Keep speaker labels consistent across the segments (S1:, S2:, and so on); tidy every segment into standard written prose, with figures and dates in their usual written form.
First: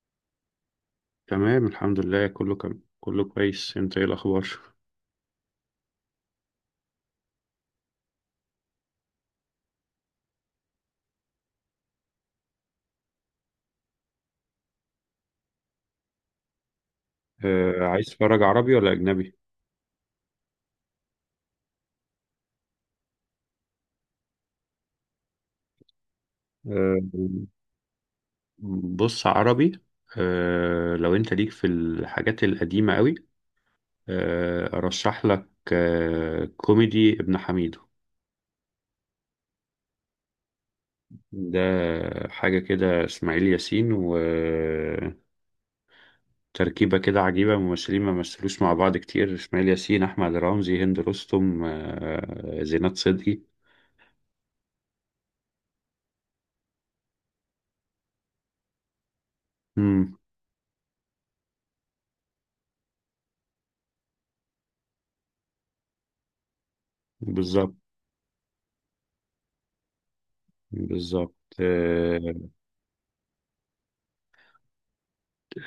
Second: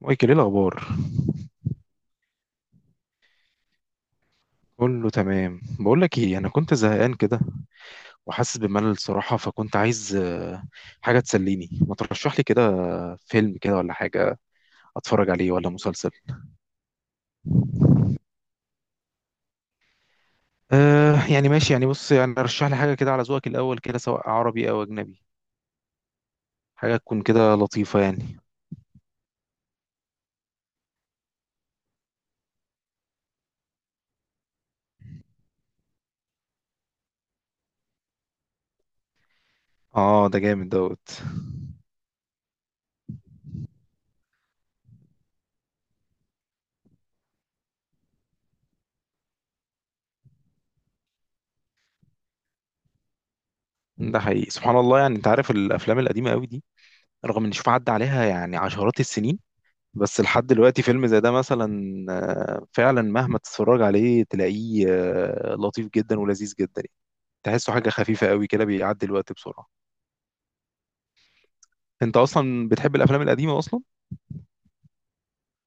S1: مايكل، ايه الاخبار؟
S2: تمام، الحمد لله، كله كم. كله كويس. انت ايه الاخبار؟
S1: كله تمام. بقول لك ايه، انا كنت زهقان كده وحاسس بملل الصراحه، فكنت عايز حاجه تسليني. ما ترشح لي كده فيلم كده ولا حاجه اتفرج عليه، ولا مسلسل؟
S2: آه، عايز تتفرج عربي ولا اجنبي؟
S1: آه يعني ماشي، يعني بص، يعني رشح لي حاجه كده على ذوقك الاول كده، سواء عربي او اجنبي.
S2: آه،
S1: حاجه تكون كده لطيفه يعني.
S2: بص عربي. آه، لو انت ليك في الحاجات القديمة قوي، ارشح لك كوميدي: ابن حميدو.
S1: اه ده جامد دوت.
S2: ده حاجة كده، اسماعيل ياسين وتركيبة كده عجيبة، ممثلين ما مثلوش مع بعض كتير: اسماعيل ياسين، احمد رمزي، هند رستم، زينات صدقي.
S1: ده حقيقي، سبحان الله، يعني انت عارف الافلام القديمه قوي دي رغم ان شوف عدى عليها يعني عشرات السنين،
S2: امم.
S1: بس لحد دلوقتي فيلم زي ده مثلا، فعلا مهما تتفرج عليه تلاقيه لطيف جدا ولذيذ جدا يعني. تحسه
S2: بالظبط.
S1: حاجة خفيفة قوي كده، بيعدي الوقت بسرعة.
S2: بالظبط.
S1: انت اصلا بتحب الافلام القديمة اصلا؟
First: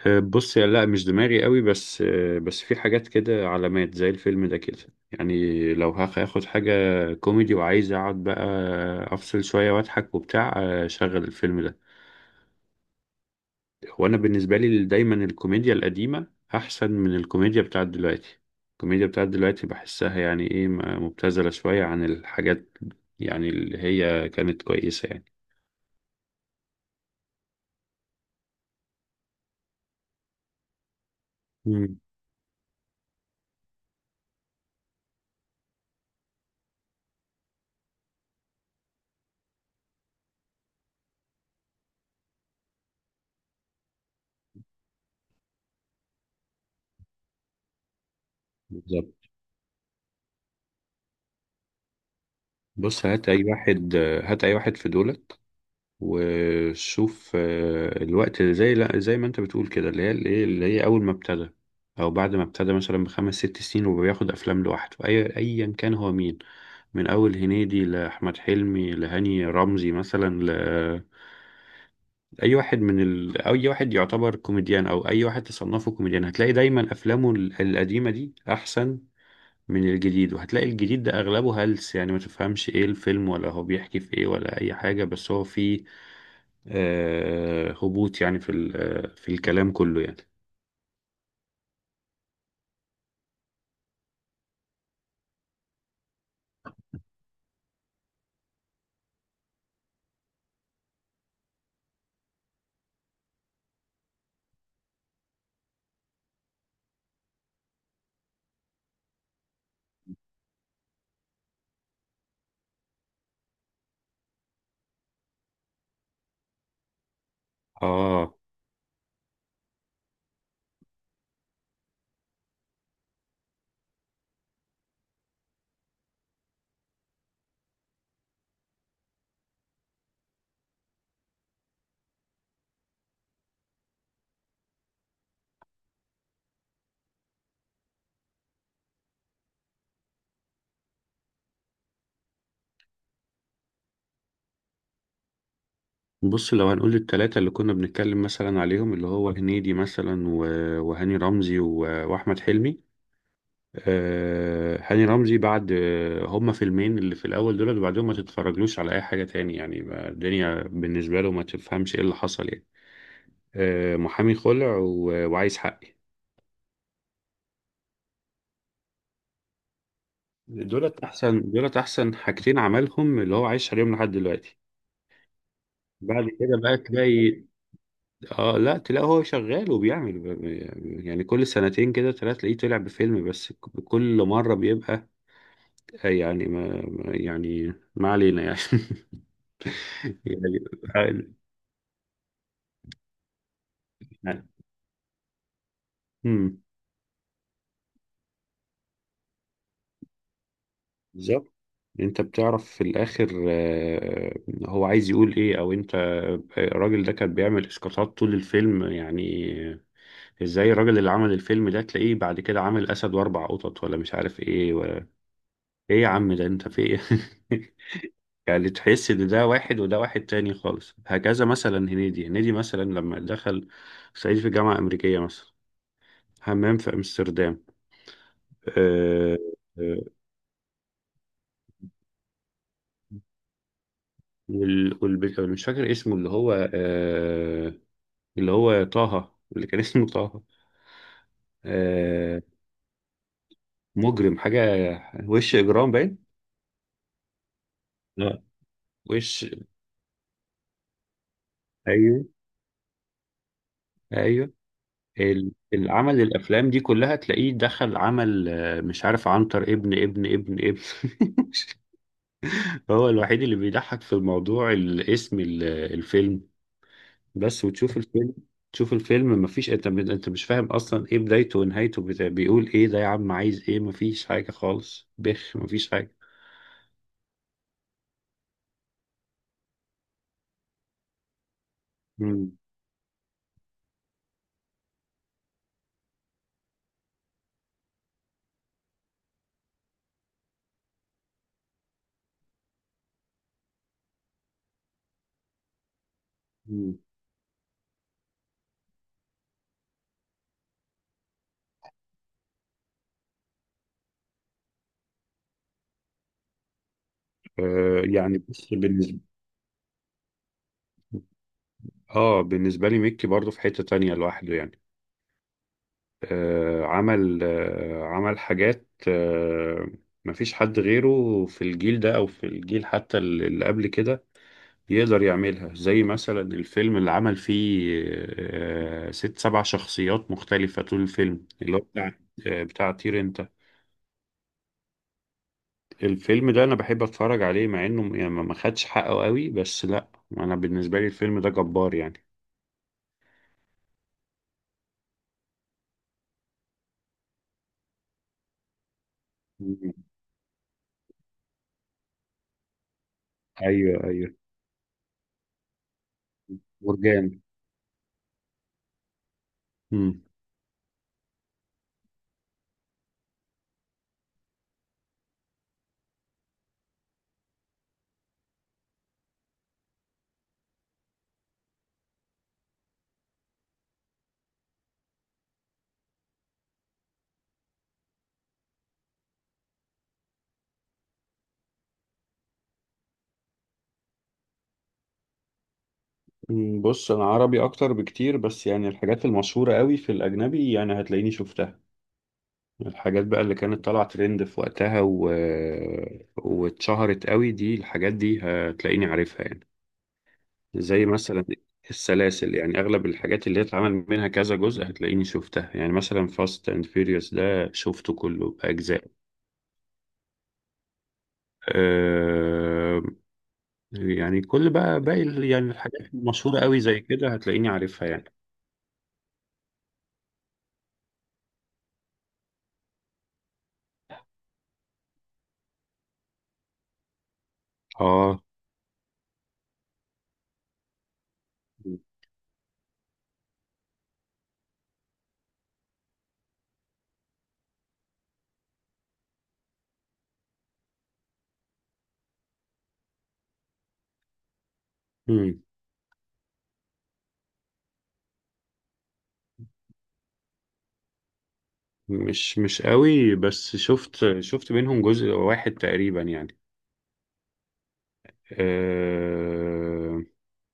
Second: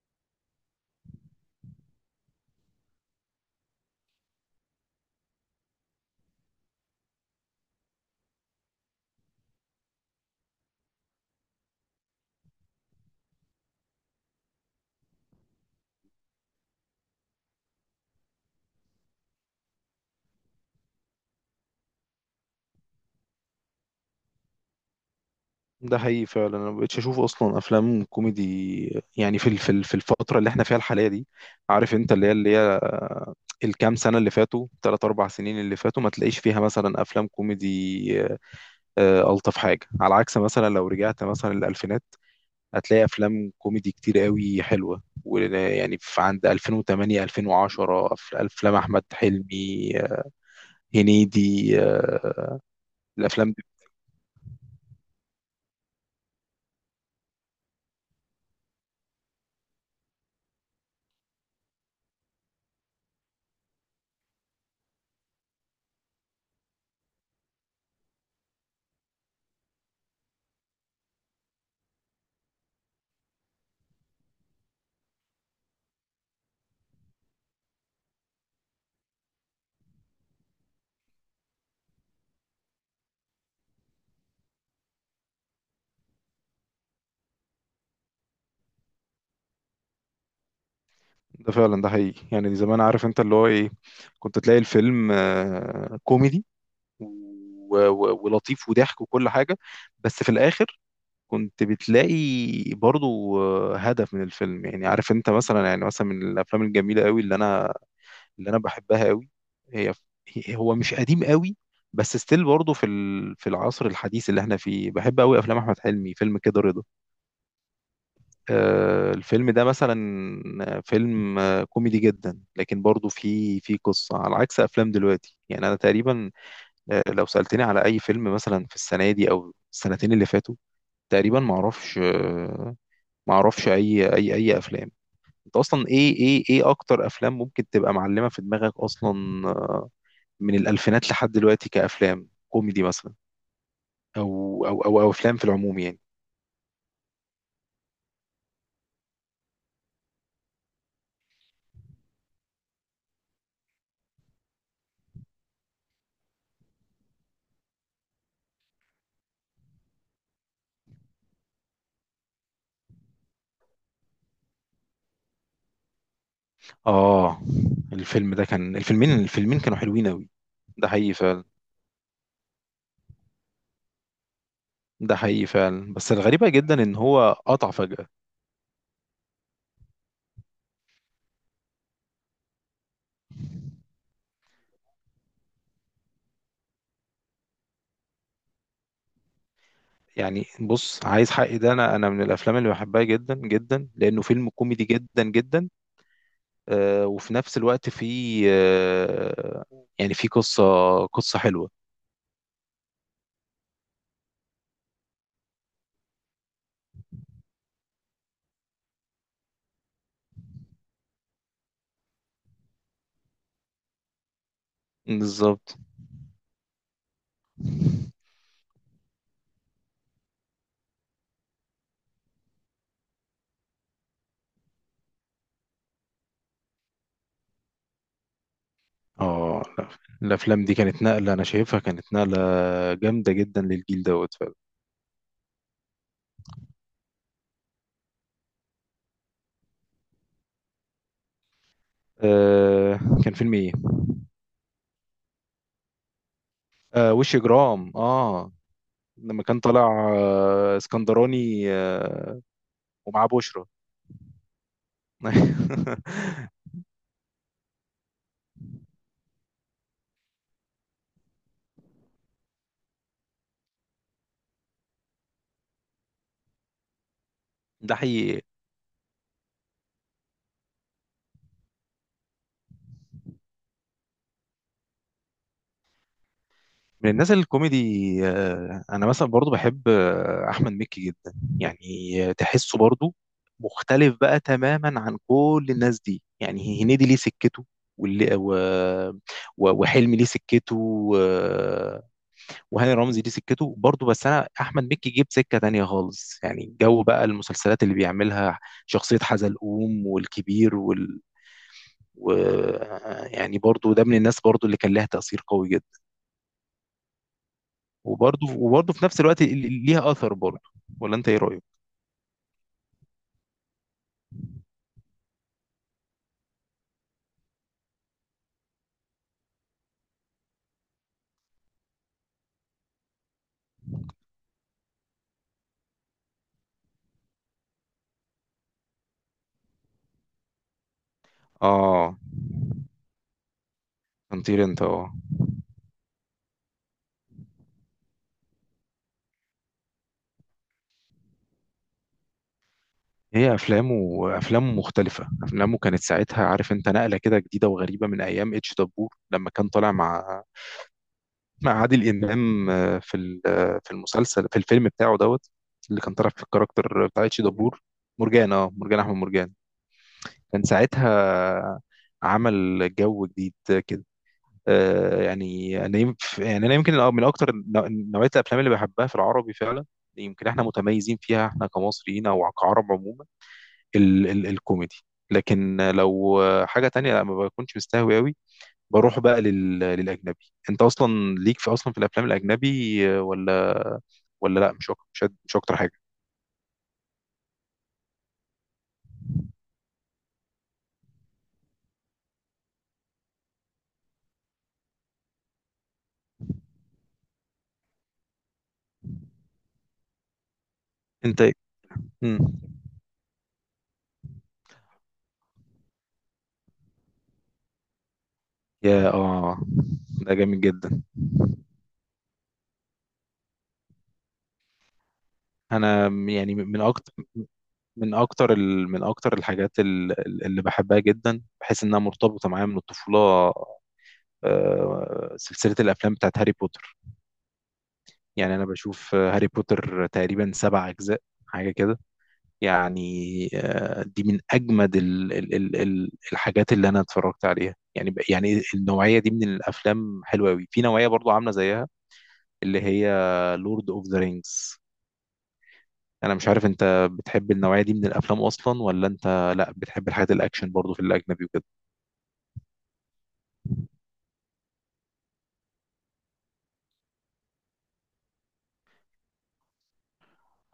S2: بص، يا لا، مش دماغي قوي بس، بس في حاجات كده علامات زي الفيلم ده كده، يعني لو هاخد حاجة كوميدي وعايز اقعد بقى افصل شوية واضحك وبتاع، شغل الفيلم ده. وانا بالنسبة لي دايما الكوميديا القديمة احسن من الكوميديا بتاعت دلوقتي. الكوميديا بتاعت دلوقتي بحسها يعني ايه، مبتذلة شوية عن الحاجات، يعني اللي هي كانت كويسة يعني.
S1: ده حقيقي فعلا. انا مبقتش اشوف اصلا افلام كوميدي يعني في الفترة اللي احنا فيها الحالية دي. عارف
S2: مم.
S1: انت، اللي هي الكام سنة اللي فاتوا، ثلاث اربع سنين اللي فاتوا، ما تلاقيش فيها مثلا افلام كوميدي الطف حاجة على عكس مثلا لو رجعت مثلا للالفينات، هتلاقي افلام كوميدي كتير قوي حلوه، ويعني في عند 2008 2010 افلام احمد
S2: بالظبط.
S1: حلمي هنيدي
S2: بص، هات اي
S1: الافلام دي.
S2: واحد آه، هات اي واحد في دولت، وشوف الوقت، اللي زي، لا، زي ما انت بتقول كده، اللي هي الايه، اللي هي اول ما ابتدى، او بعد ما ابتدى مثلا بخمس ست سنين وبياخد افلام لوحده، ايا كان هو مين، من اول هنيدي لاحمد حلمي لهاني رمزي مثلا، ل اي واحد من ال... اي واحد يعتبر كوميديان، او اي واحد تصنفه كوميديان، هتلاقي دايما افلامه القديمه دي احسن من الجديد. وهتلاقي الجديد ده اغلبه هلس، يعني ما تفهمش ايه الفيلم ولا هو بيحكي في ايه ولا اي حاجه، بس هو فيه هبوط، يعني في في الكلام كله يعني.
S1: ده فعلا، ده حقيقي يعني. زمان عارف انت اللي هو ايه، كنت تلاقي الفيلم كوميدي و- و- ولطيف وضحك وكل حاجه، بس في الاخر كنت بتلاقي برضو هدف من الفيلم. يعني عارف انت مثلا، يعني مثلا من الافلام الجميله قوي اللي انا، اللي انا بحبها قوي، هي هو مش قديم قوي بس ستيل برضه في العصر الحديث اللي احنا فيه، بحب قوي افلام احمد حلمي، فيلم كده رضا
S2: اه،
S1: الفيلم ده مثلا فيلم كوميدي جدا، لكن برضه فيه قصة على عكس افلام دلوقتي. يعني انا تقريبا لو سألتني على اي فيلم مثلا في السنة دي او السنتين اللي فاتوا، تقريبا ما اعرفش ما اعرفش اي افلام. انت اصلا ايه اكتر افلام ممكن تبقى معلمة في دماغك اصلا من الألفينات لحد دلوقتي كأفلام كوميدي مثلا؟ أو أو أفلام في العموم يعني.
S2: بص لو هنقول التلاتة اللي كنا بنتكلم مثلا عليهم، اللي هو هنيدي مثلا وهاني رمزي وأحمد حلمي. هاني رمزي بعد، هما فيلمين اللي في الأول دول، وبعدهم ما تتفرجلوش على أي حاجة تاني يعني، الدنيا بالنسبة له ما تفهمش إيه اللي حصل يعني، محامي خلع وعايز حقي.
S1: آه، الفيلم ده كان، الفيلمين كانوا حلوين أوي. ده
S2: دولت
S1: حقيقي
S2: أحسن
S1: فعلا،
S2: دولت أحسن حاجتين عملهم، اللي هو عايش عليهم لحد دلوقتي.
S1: ده حقيقي فعلا، بس
S2: بعد
S1: الغريبة
S2: كده
S1: جدا
S2: بقى
S1: إن هو
S2: تلاقي،
S1: قطع فجأة.
S2: اه لا، تلاقي هو شغال وبيعمل، يعني كل سنتين كده ثلاثة تلاقيه طلع بفيلم، بس كل مرة بيبقى يعني يعني ما علينا يعني. يعني
S1: يعني بص،
S2: آه،
S1: عايز حقي ده، انا من الافلام اللي بحبها جدا جدا، لانه
S2: يعني،
S1: فيلم كوميدي جدا جدا.
S2: مم،
S1: آه وفي نفس الوقت فيه آه، يعني فيه قصه، قصه
S2: بالظبط.
S1: حلوه.
S2: انت بتعرف في الاخر، هو عايز يقول ايه، او انت، الراجل ده كان بيعمل اسقاطات طول الفيلم يعني. ازاي الراجل اللي عمل الفيلم ده تلاقيه بعد كده عامل اسد واربع قطط، ولا مش عارف ايه، ولا
S1: بالظبط.
S2: ايه يا عم، ده انت في ايه؟ يعني تحس ان ده واحد وده واحد تاني خالص. هكذا مثلا هنيدي مثلا لما دخل صعيدي في جامعة أمريكية مثلا، حمام في أمستردام. أه.
S1: اه لا،
S2: آه،
S1: الافلام دي كانت نقله، انا شايفها كانت نقله جامده جدا للجيل دوت فعلا.
S2: مش فاكر اسمه اللي هو، اللي هو طه، اللي كان اسمه طه. أه.
S1: آه كان فيلم ايه؟
S2: مجرم حاجة، وش إجرام باين.
S1: آه وش جرام
S2: لا،
S1: اه. لما
S2: وش
S1: كان طالع آه اسكندراني
S2: أيوه،
S1: آه، ومعاه بشرى.
S2: أيوه. العمل، الأفلام دي كلها تلاقيه دخل عمل مش عارف، عنتر ابن هو الوحيد اللي بيضحك في الموضوع، الاسم الفيلم بس،
S1: ده
S2: وتشوف الفيلم،
S1: حقيقي.
S2: تشوف الفيلم مفيش. انت مش فاهم اصلا ايه بدايته ونهايته، بيقول ايه ده يا عم؟ عايز ايه؟ مفيش حاجة خالص، بخ، مفيش حاجة.
S1: من الناس الكوميدي انا مثلا برضو بحب احمد مكي جدا يعني.
S2: مم.
S1: تحسه برضو مختلف بقى تماما عن كل الناس دي. يعني هنيدي ليه سكته، واللي و... و- وحلمي ليه سكته، و- وهاني رمزي ليه سكته برضو، بس انا احمد مكي جيب سكة تانية خالص يعني.
S2: مم.
S1: الجو بقى، المسلسلات اللي بيعملها، شخصية حزلقوم والكبير و يعني برضو ده من الناس برضو اللي كان لها تأثير قوي جدا.
S2: يعني
S1: وبرضه
S2: بس
S1: وبرضه في
S2: بالنسبة
S1: نفس الوقت ليها اثر برضه. ولا انت ايه رايك؟
S2: اه بالنسبة لي ميكي برضه في حتة تانية لوحده يعني. عمل، عمل حاجات، مفيش حد غيره في الجيل ده او في الجيل حتى اللي قبل كده يقدر يعملها، زي مثلا الفيلم اللي عمل فيه ست سبع شخصيات مختلفة طول الفيلم، اللي هو بتاع
S1: اه
S2: آه، بتاع طير انت.
S1: هنطير انت اه.
S2: الفيلم ده انا بحب اتفرج عليه، مع انه يعني ما ما خدش حقه قوي، بس لا، انا بالنسبة لي الفيلم ده جبار يعني.
S1: هي افلامه، افلامه مختلفه. افلامه كانت ساعتها عارف انت نقله كده جديده وغريبه، من ايام اتش دبور لما كان طالع
S2: مم.
S1: مع، مع عادل امام في ال- آه، في
S2: ايوه، ايوه.
S1: المسلسل، في الفيلم بتاعه دوت، اللي كان طالع في الكاركتر بتاع
S2: مرجان.
S1: اتش دبور، مرجان. اه مرجان، احمد مرجان.
S2: مم.
S1: كان ساعتها عمل جو جديد كده. يعني انا يمكن، يعني انا يمكن من اكتر نوعيه الافلام اللي بحبها في العربي فعلا، يمكن احنا متميزين فيها احنا كمصريين او كعرب عموما، ال الكوميدي. لكن لو حاجه تانية، لا ما بكونش مستهوي قوي. بروح بقى للاجنبي. انت اصلا ليك في اصلا في الافلام الاجنبي ولا؟ ولا لا، مش أك- مش أد- مش اكتر حاجه.
S2: بص، انا عربي اكتر بكتير، بس يعني الحاجات المشهورة قوي في الاجنبي يعني هتلاقيني شفتها. الحاجات بقى اللي كانت طالعة ترند في وقتها واتشهرت قوي، دي الحاجات دي هتلاقيني عارفها يعني، زي مثلا
S1: انت مم.
S2: السلاسل، يعني أغلب الحاجات اللي اتعمل منها كذا جزء هتلاقيني شفتها، يعني مثلا فاست أند فيوريوس ده شفته كله بأجزاء.
S1: يا اه، ده جامد جدا.
S2: أه... يعني، بقى باقي يعني الحاجات
S1: انا يعني
S2: المشهورة قوي
S1: من
S2: زي
S1: اكتر،
S2: كده هتلاقيني عارفها
S1: من
S2: يعني.
S1: اكتر ال... من اكتر الحاجات اللي بحبها جدا، بحس انها مرتبطه معايا من الطفوله، سلسله الافلام بتاعت هاري بوتر.
S2: اه.
S1: يعني انا بشوف هاري بوتر تقريبا سبع اجزاء حاجه كده يعني. دي من اجمد الحاجات اللي انا اتفرجت عليها يعني. يعني النوعيه دي من الافلام حلوه قوي، في نوعيه برضو عامله زيها اللي هي لورد اوف ذا رينجز.
S2: مم.
S1: انا مش عارف، انت بتحب النوعيه دي من الافلام اصلا، ولا انت لا بتحب الحاجات الاكشن برضو في الاجنبي وكده؟
S2: مش قوي، بس شفت منهم جزء واحد تقريبا يعني. آه،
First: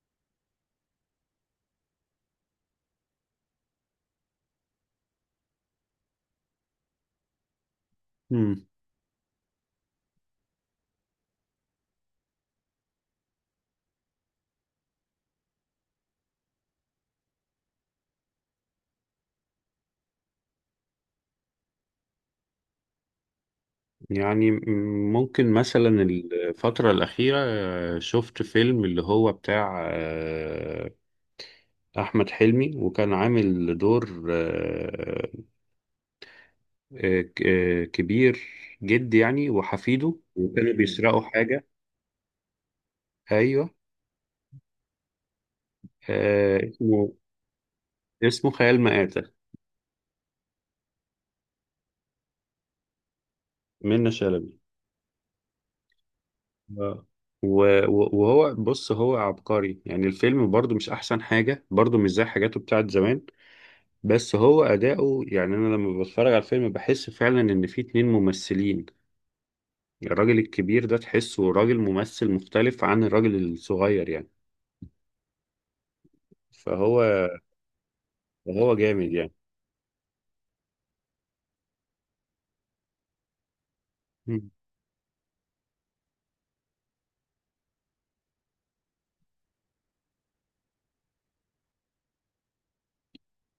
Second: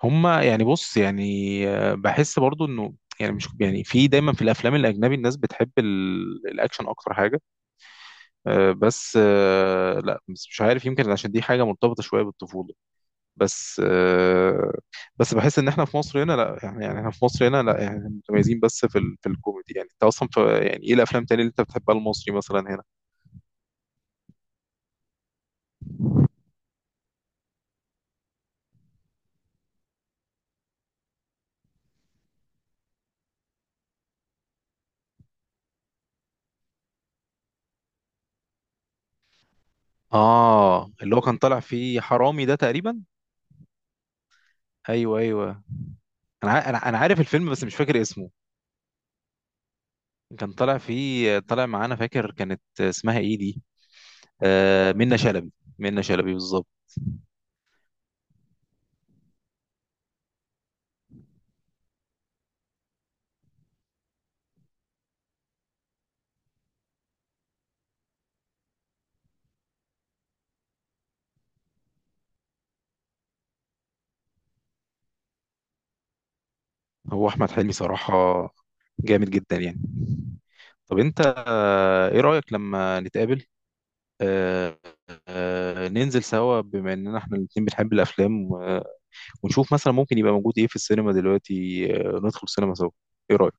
S1: هما يعني بص يعني بحس برضو انه، يعني مش يعني في دايما في الافلام الاجنبي الناس بتحب الاكشن اكتر حاجه.
S2: مم،
S1: آه، بس آه، لا بس مش عارف، يمكن عشان دي حاجه مرتبطه شويه بالطفوله. بس آه، بس بحس ان احنا في مصر هنا لا يعني، يعني احنا في مصر هنا لا يعني متميزين بس في الكوميدي يعني. انت اصلا في، يعني ايه الافلام تاني اللي انت بتحبها المصري مثلا هنا؟
S2: يعني ممكن مثلا الفترة الأخيرة، شفت فيلم اللي هو بتاع آه، أحمد حلمي، وكان عامل دور، كبير جد يعني، وحفيده، وكانوا
S1: اه اللي
S2: بيسرقوا
S1: هو كان طالع
S2: حاجة.
S1: فيه حرامي ده تقريبا.
S2: أيوه.
S1: ايوه ايوه. انا
S2: آه،
S1: انا
S2: اسمه
S1: عارف الفيلم بس مش فاكر اسمه.
S2: اسمه خيال مآتة.
S1: كان طالع فيه، طالع معانا، فاكر كانت اسمها ايه دي؟
S2: منة شلبي.
S1: آه منة شلبي، منة شلبي بالظبط.
S2: آه. وهو، بص، هو عبقري يعني، الفيلم برضو مش أحسن حاجة، برضو مش زي حاجاته بتاعت زمان، بس هو أداؤه يعني، أنا لما بتفرج على الفيلم بحس فعلا إن في اتنين ممثلين، الراجل الكبير ده تحسه راجل ممثل مختلف عن الراجل الصغير يعني، فهو
S1: هو احمد حلمي صراحة
S2: جامد
S1: جامد
S2: يعني.
S1: جدا يعني. طب انت آه، ايه رأيك لما نتقابل
S2: مم.
S1: آه آه، ننزل سوا بما اننا احنا الاتنين بنحب الافلام و ونشوف مثلا ممكن يبقى موجود ايه في السينما دلوقتي، آه ندخل السينما سوا. ايه رأيك؟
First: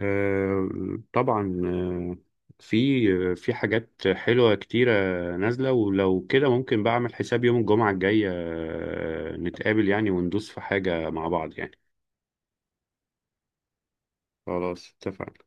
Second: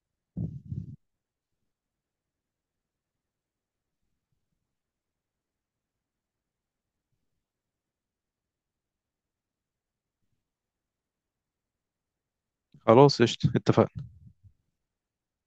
S2: آه، طبعا. في حاجات حلوة كتيرة نازلة، ولو كده ممكن بعمل حساب يوم الجمعة الجاية نتقابل يعني وندوس في حاجة مع بعض يعني.
S1: خلاص قشطة اتفقنا.
S2: خلاص، اتفقنا.